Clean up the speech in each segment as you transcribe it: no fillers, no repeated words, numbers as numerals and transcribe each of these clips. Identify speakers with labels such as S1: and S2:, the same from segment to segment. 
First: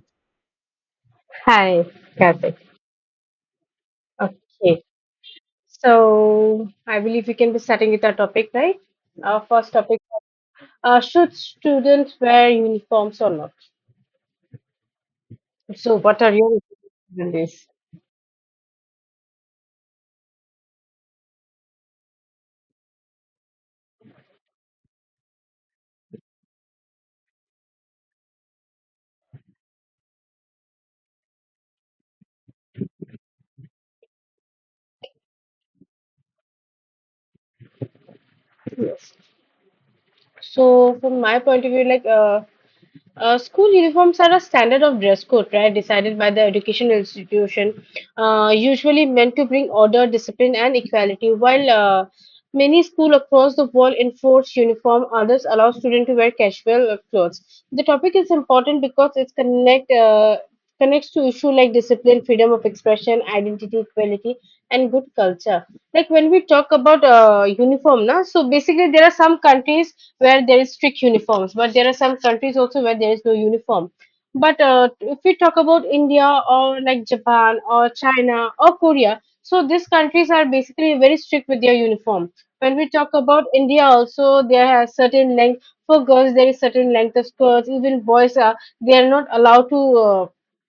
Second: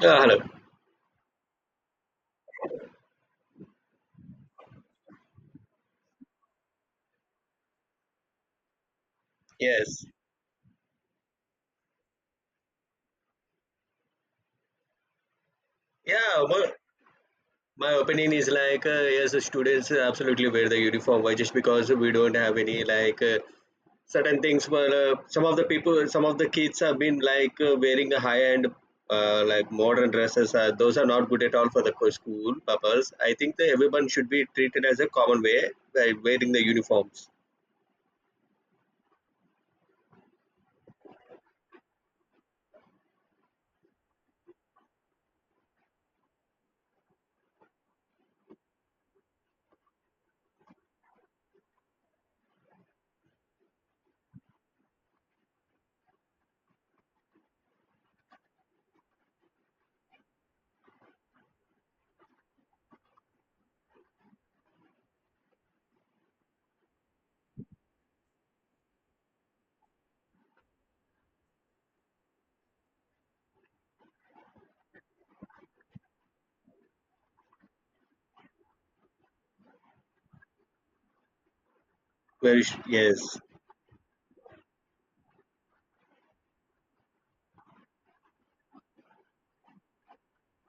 S1: Yeah, hello.
S2: Hi, Karthik. Okay, so I believe we can be starting with our topic, right? Our first topic:
S1: Yes.
S2: should students wear uniforms or not? So, what are
S1: Yeah,
S2: your
S1: but
S2: opinions on this?
S1: my opinion is like, yes, the students absolutely wear the uniform. Why? Just because we don't have any like certain things. But some of the people, some of the kids have been like wearing a high end, like modern dresses. Those are not good at all for the school purpose. I think that everyone should be treated as a common way by wearing the uniforms.
S2: Yes. So, from my point of view, school uniforms are a standard of dress code, right, decided by the educational institution, usually meant to bring order, discipline, and equality. While many schools across the world enforce uniform, others allow students to wear casual clothes. The topic is important because it connects to issues like discipline, freedom of expression, identity, equality, and good culture, like when we talk about uniform na. So basically there are some countries where there is strict uniforms, but there are some countries also where there is no uniform. But if we talk about India or like Japan or China or Korea, so these countries are basically very strict with their uniform. When we talk
S1: Yes,
S2: about India also, there are certain length for girls, there is certain length of skirts. Even boys are, they are not allowed to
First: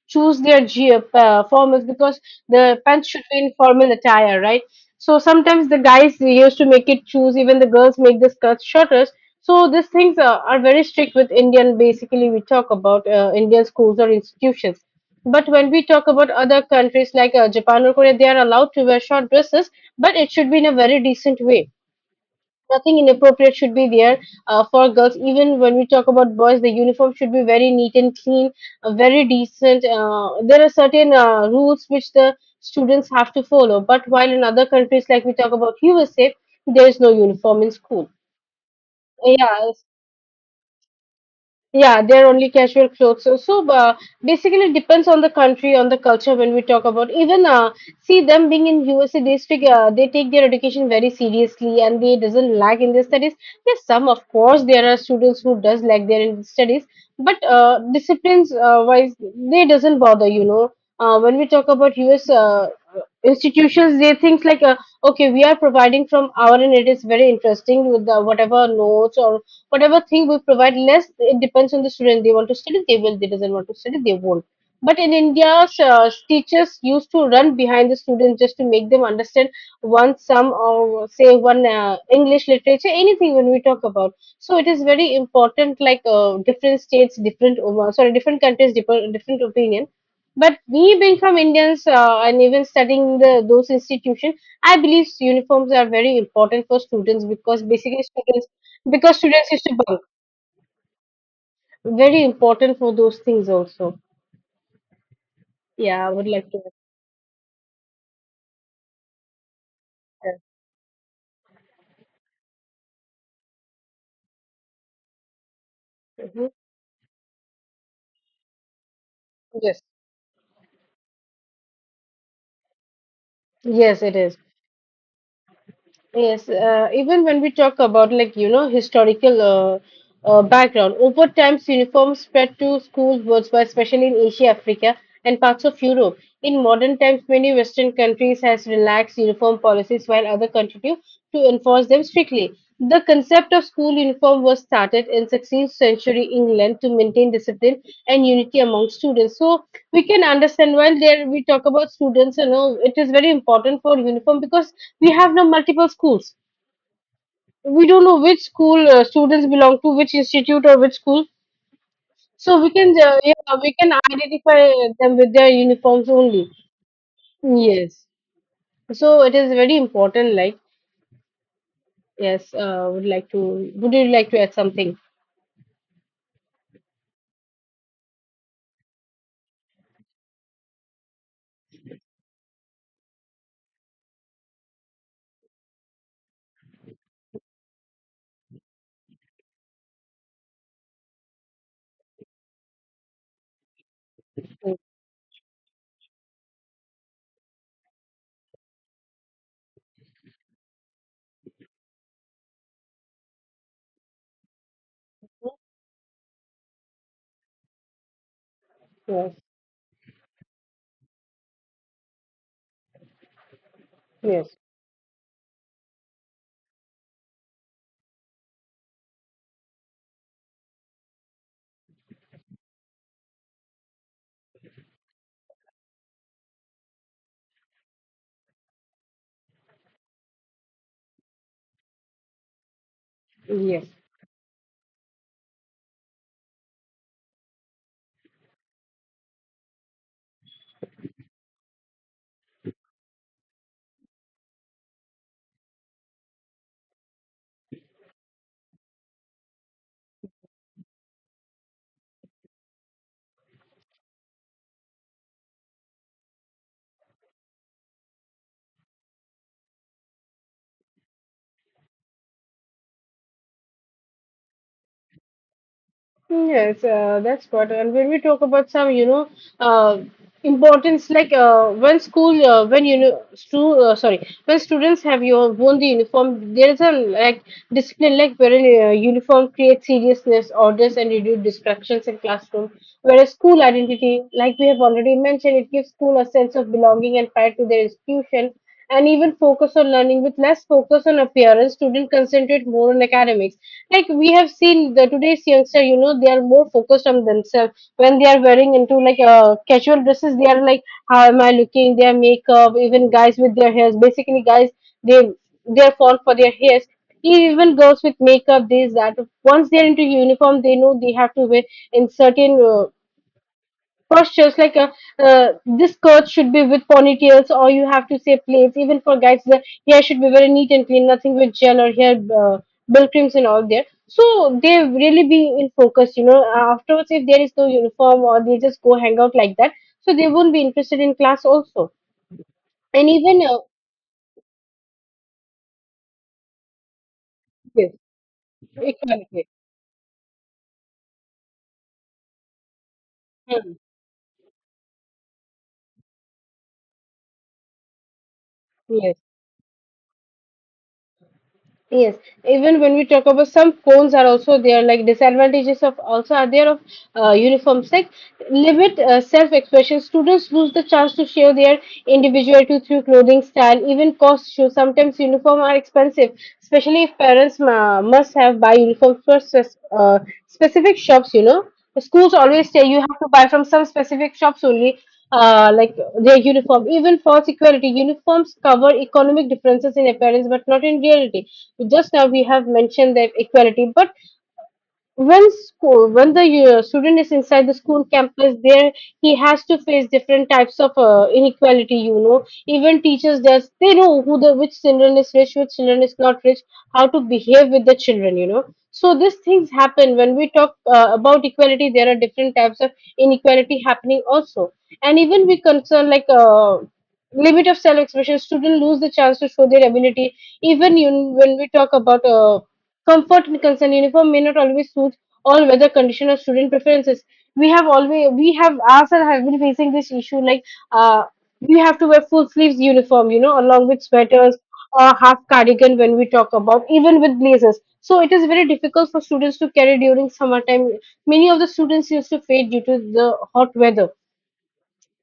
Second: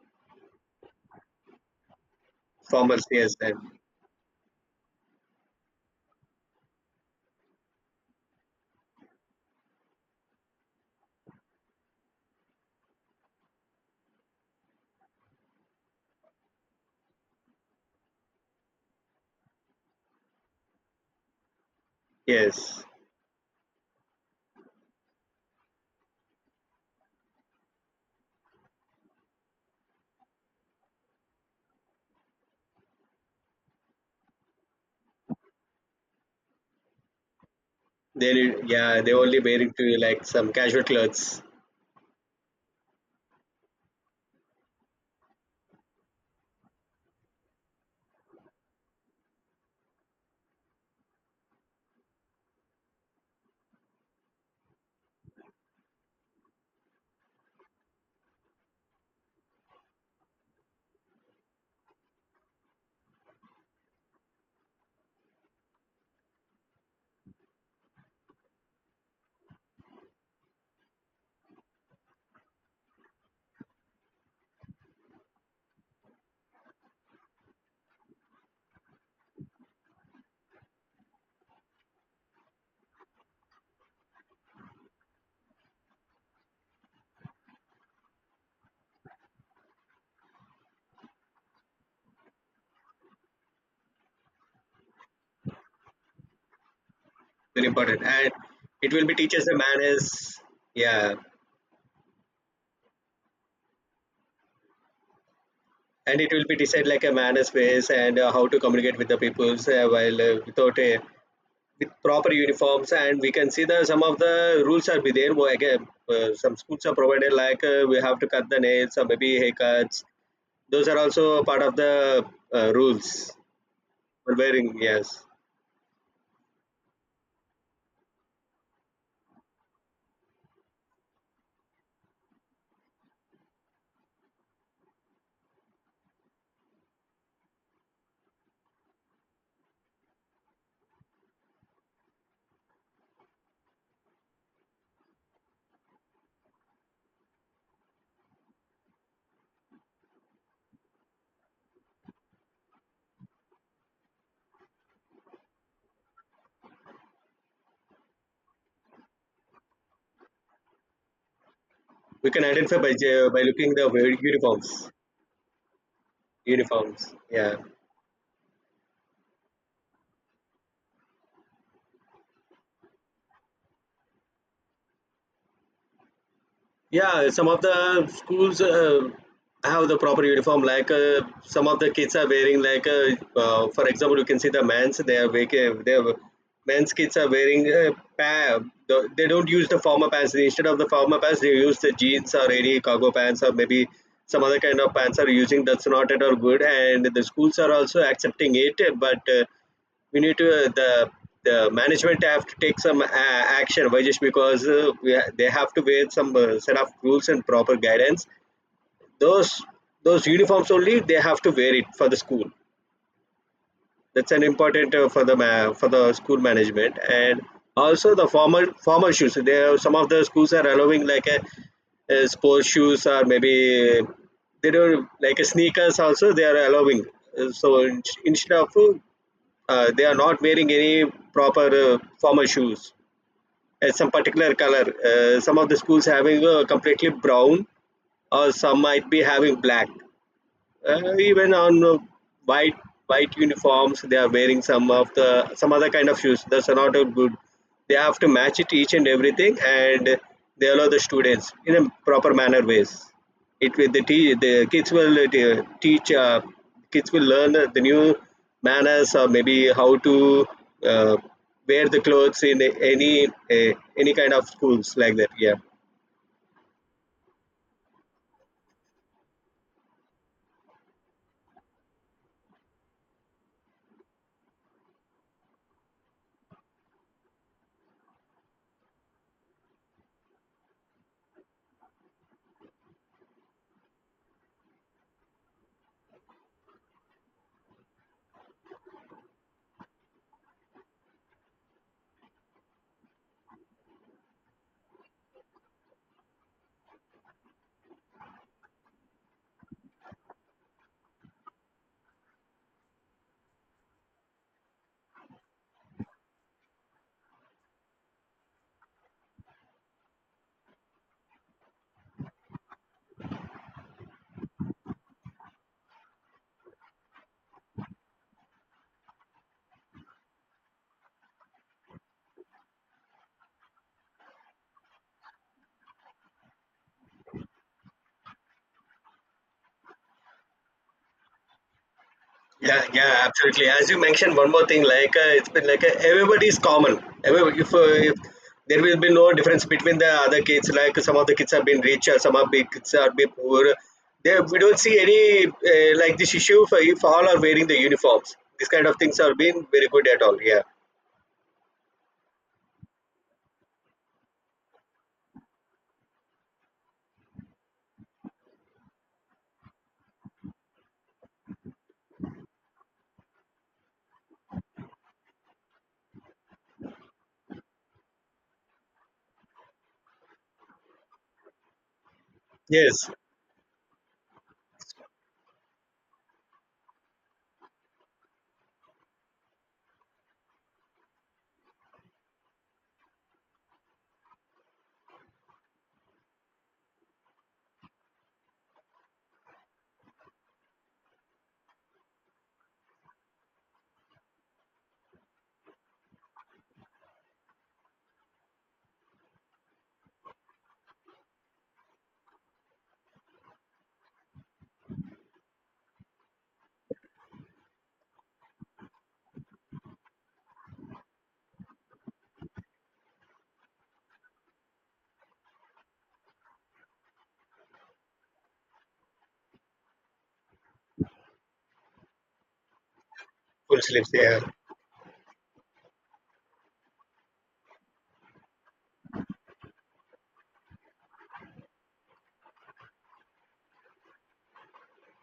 S2: choose their formals, because the
S1: formals.
S2: pants should
S1: Yes,
S2: be in
S1: and
S2: formal attire, right? So sometimes the guys used to make it choose, even the girls make the skirts shorter. So these things are very strict with Indian. Basically, we talk about Indian schools or institutions. But when we talk about other countries like Japan or Korea, they are allowed to wear short dresses, but it should be in a very decent way.
S1: yes.
S2: Nothing inappropriate should be there for girls. Even when we talk about boys, the uniform should be very neat and clean, very decent. There are certain rules which the students have to follow. But while in other countries, like we talk about USA, there is no uniform in school.
S1: They Yeah, they only
S2: Yeah,
S1: wearing to like some casual clothes.
S2: yeah, they're only casual clothes. So basically, it depends on the country, on the culture. When we talk about even see them being in USA, they take their education very seriously, and they doesn't lag in their studies. Yes, some, of course, there are students who does lag their in studies, but disciplines wise, they doesn't bother. You know, when we talk about US institutions, they things like okay, we are providing from our end. It is very interesting with the, whatever notes or whatever thing we provide, less it depends on the student. They want to study, they will. They doesn't want to study, they won't. But in India, teachers used to run behind the students just to make them understand one sum or say one English literature, anything when we talk about. So it is very important, like different states different sorry, different countries different, different opinion. But me being from Indians, and even studying the those institutions, I believe uniforms are very important for students, because
S1: Very important,
S2: basically
S1: and
S2: students,
S1: it will be
S2: because
S1: teaches
S2: students
S1: the
S2: used to bunk.
S1: manners, yeah,
S2: Very important for those things also. Yeah, I
S1: and
S2: would
S1: it will
S2: like
S1: be
S2: to
S1: decide like a manners ways and how to communicate with the peoples while without a with proper uniforms, and we can see the some of the rules are be there. Well, again,
S2: understand.
S1: some schools are provided like we have to cut the nails or maybe
S2: Mhm. Yes.
S1: haircuts. Those are also part of the rules
S2: Yes, it
S1: for
S2: is.
S1: wearing, yes.
S2: Yes, even when we talk about like you know historical background, over time uniforms spread to schools worldwide, especially in Asia, Africa, and parts of Europe. In modern times, many Western countries has relaxed uniform policies while other continue to enforce them strictly. The concept of school uniform was started in 16th century England to maintain discipline and unity among students. So we can understand, while there we talk about students, you know it is very important for uniform, because we have now multiple schools, we don't know which school students belong to, which institute or which school.
S1: We can
S2: So we
S1: identify
S2: can
S1: by,
S2: yeah,
S1: by
S2: we
S1: looking the
S2: can identify
S1: uniforms,
S2: them with their uniforms only.
S1: uniforms, yeah.
S2: Yes, so it is very important. Like, yes, would like to, would you like to add something?
S1: Yeah, some of the schools have the proper uniform. Like some of the kids are wearing, like for example, you can see the men's. They are wearing, they have men's kids are wearing, pa- they don't use the formal pants. Instead of the formal pants, they use the jeans or any cargo pants or maybe some other kind of pants are using. That's not at all good. And the schools are also accepting it, but. We need to the management have to take some action. Why? Just because they have to wear some set of rules and proper guidance.
S2: Yes.
S1: those those uniforms only they have to wear it for the school. That's an
S2: Yes.
S1: important for the school management. And also the formal shoes there, some of the schools are allowing like a sports shoes or maybe they don't like a sneakers also they are allowing. So, instead of, they are not wearing any proper formal shoes.
S2: Yes.
S1: Some particular color, some of the schools having completely brown or some might be having black, even on white. White uniforms, they are wearing some of the some other kind of shoes. That's not a good. They have to match it each and everything, and they allow the students in a proper manner ways. It will, the kids will teach, kids will learn the new manners or maybe how to uh, wear the clothes in any kind of schools like that. Yeah.
S2: Yes, that's what. And when we talk about some, you know, uh, importance, like when school, when you know, when students have your worn the uniform, there is a like discipline, like wherein uniform creates seriousness, orders, and reduce distractions in classroom. Whereas school identity, like we have already mentioned, it gives school a sense of belonging and pride to their institution, and even focus on learning. With less focus on appearance, students concentrate more on academics. Like we have seen the today's youngster, you know they are more focused on themselves. When they are wearing into like casual dresses, they are like how am I looking, their makeup. Even guys with their hairs, basically guys, they they fall for their hairs. Even girls with makeup, this that. Once they're into uniform, they know they have to wear in certain postures, like this skirt should be with ponytails or you have to say plaits. Even for guys, the hair should be very neat and clean, nothing with gel or hair, uh, bill creams and all there. So they really be in focus, you know. Afterwards if there is no uniform or they just go hang out like that, so they won't be interested in class also.
S1: Yeah,
S2: And
S1: yeah,
S2: even
S1: absolutely. As you mentioned, one more thing, like it's been like everybody is common. Every
S2: yes,
S1: if there will be no
S2: equality.
S1: difference between the other kids, like some of the kids have been rich, some of the kids are been poor.
S2: Hmm,
S1: There, we don't see any like this issue, for if all are wearing the uniforms. These kind of
S2: yes.
S1: things are being very good at all. Yeah.
S2: Yes, even when we talk about some cons are also there, like disadvantages of also are there of uniform sex. Limit self-expression. Students lose the chance to share their individuality through clothing style, even cost shoes. Sometimes uniform are expensive, especially if parents must have buy uniforms for specific shops. You know, schools always say you
S1: Yes.
S2: have to buy from some specific shops only. Like their uniform, even false equality uniforms cover economic differences in appearance, but not in reality. Just now we have mentioned that equality, but when school, when the student is inside the school campus there, he has to face different types of inequality, you know. Even teachers there's they know who the, which children is rich, which children is not rich, how to behave with the children, you know. So these things happen when we talk about equality. There are different types of inequality happening also. And even we concern like limit of self-expression, students lose the chance to show their ability. Even you, when we talk about comfort and concern, uniform may not always suit all weather condition or student preferences. We have always, we have ourselves have been facing this issue, like uh, we have to wear full sleeves uniform, you know,
S1: Full
S2: along with
S1: sleeves. Yeah.
S2: sweaters or half cardigan when we talk about, even with blazers. So it is very difficult for students to carry during summertime. Many of the students used to fade due to the hot weather.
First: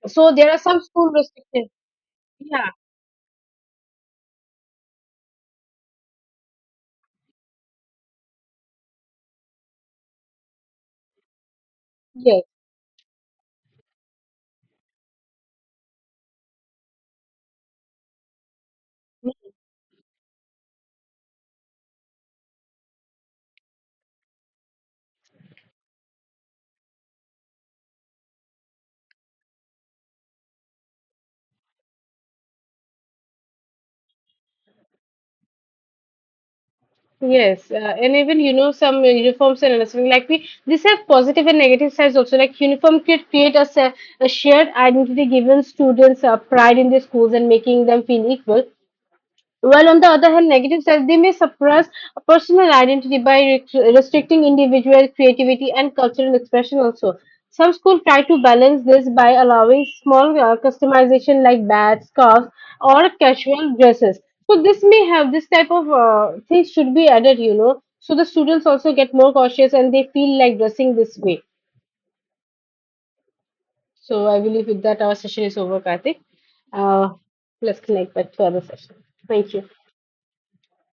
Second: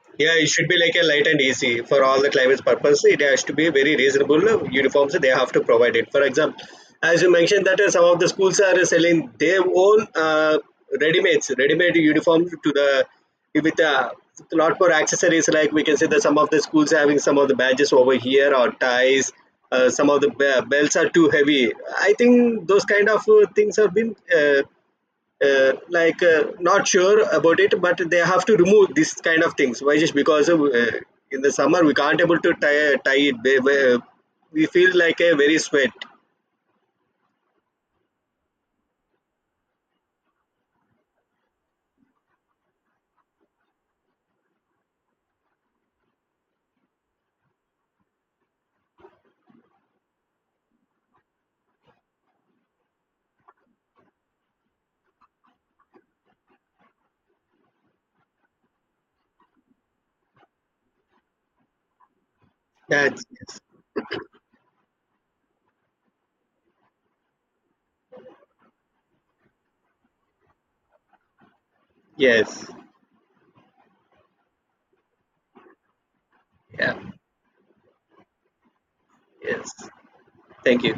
S2: So
S1: Yeah, it
S2: there are
S1: should be
S2: some
S1: like a
S2: school
S1: light and
S2: restrictions.
S1: easy for all the climate's
S2: Yeah.
S1: purpose. It has to be very reasonable uniforms they have to provide it. For example, as you mentioned that some of the schools are selling their own ready-made
S2: Yes.
S1: uniforms to the with a lot more accessories. Like we can say that some of the schools having some of the badges over here or ties. Some of the belts are too heavy. I think those kind of things have been not sure about it, but they have to remove this kind of things. Why? Just because of, in the summer we can't able to tie it, we feel like a very sweat.
S2: Yes, and even you know some uniforms and understanding, like we these have positive and negative sides also. Like uniform could create a shared identity, giving students pride in their schools and making them feel equal. While on the other hand, negative sides, they may suppress a personal identity by restricting individual creativity and cultural expression also. Some schools try to balance this by allowing small customization like bats, scarves, or
S1: That's, yes,
S2: casual dresses. So this may have, this type of things should be added, you know. So the students also get more cautious and they feel like dressing this way.
S1: yes,
S2: So I believe with that our session is over, Karthik.
S1: yeah,
S2: Uh, let's connect back to other session. Thank you.
S1: yes, thank you.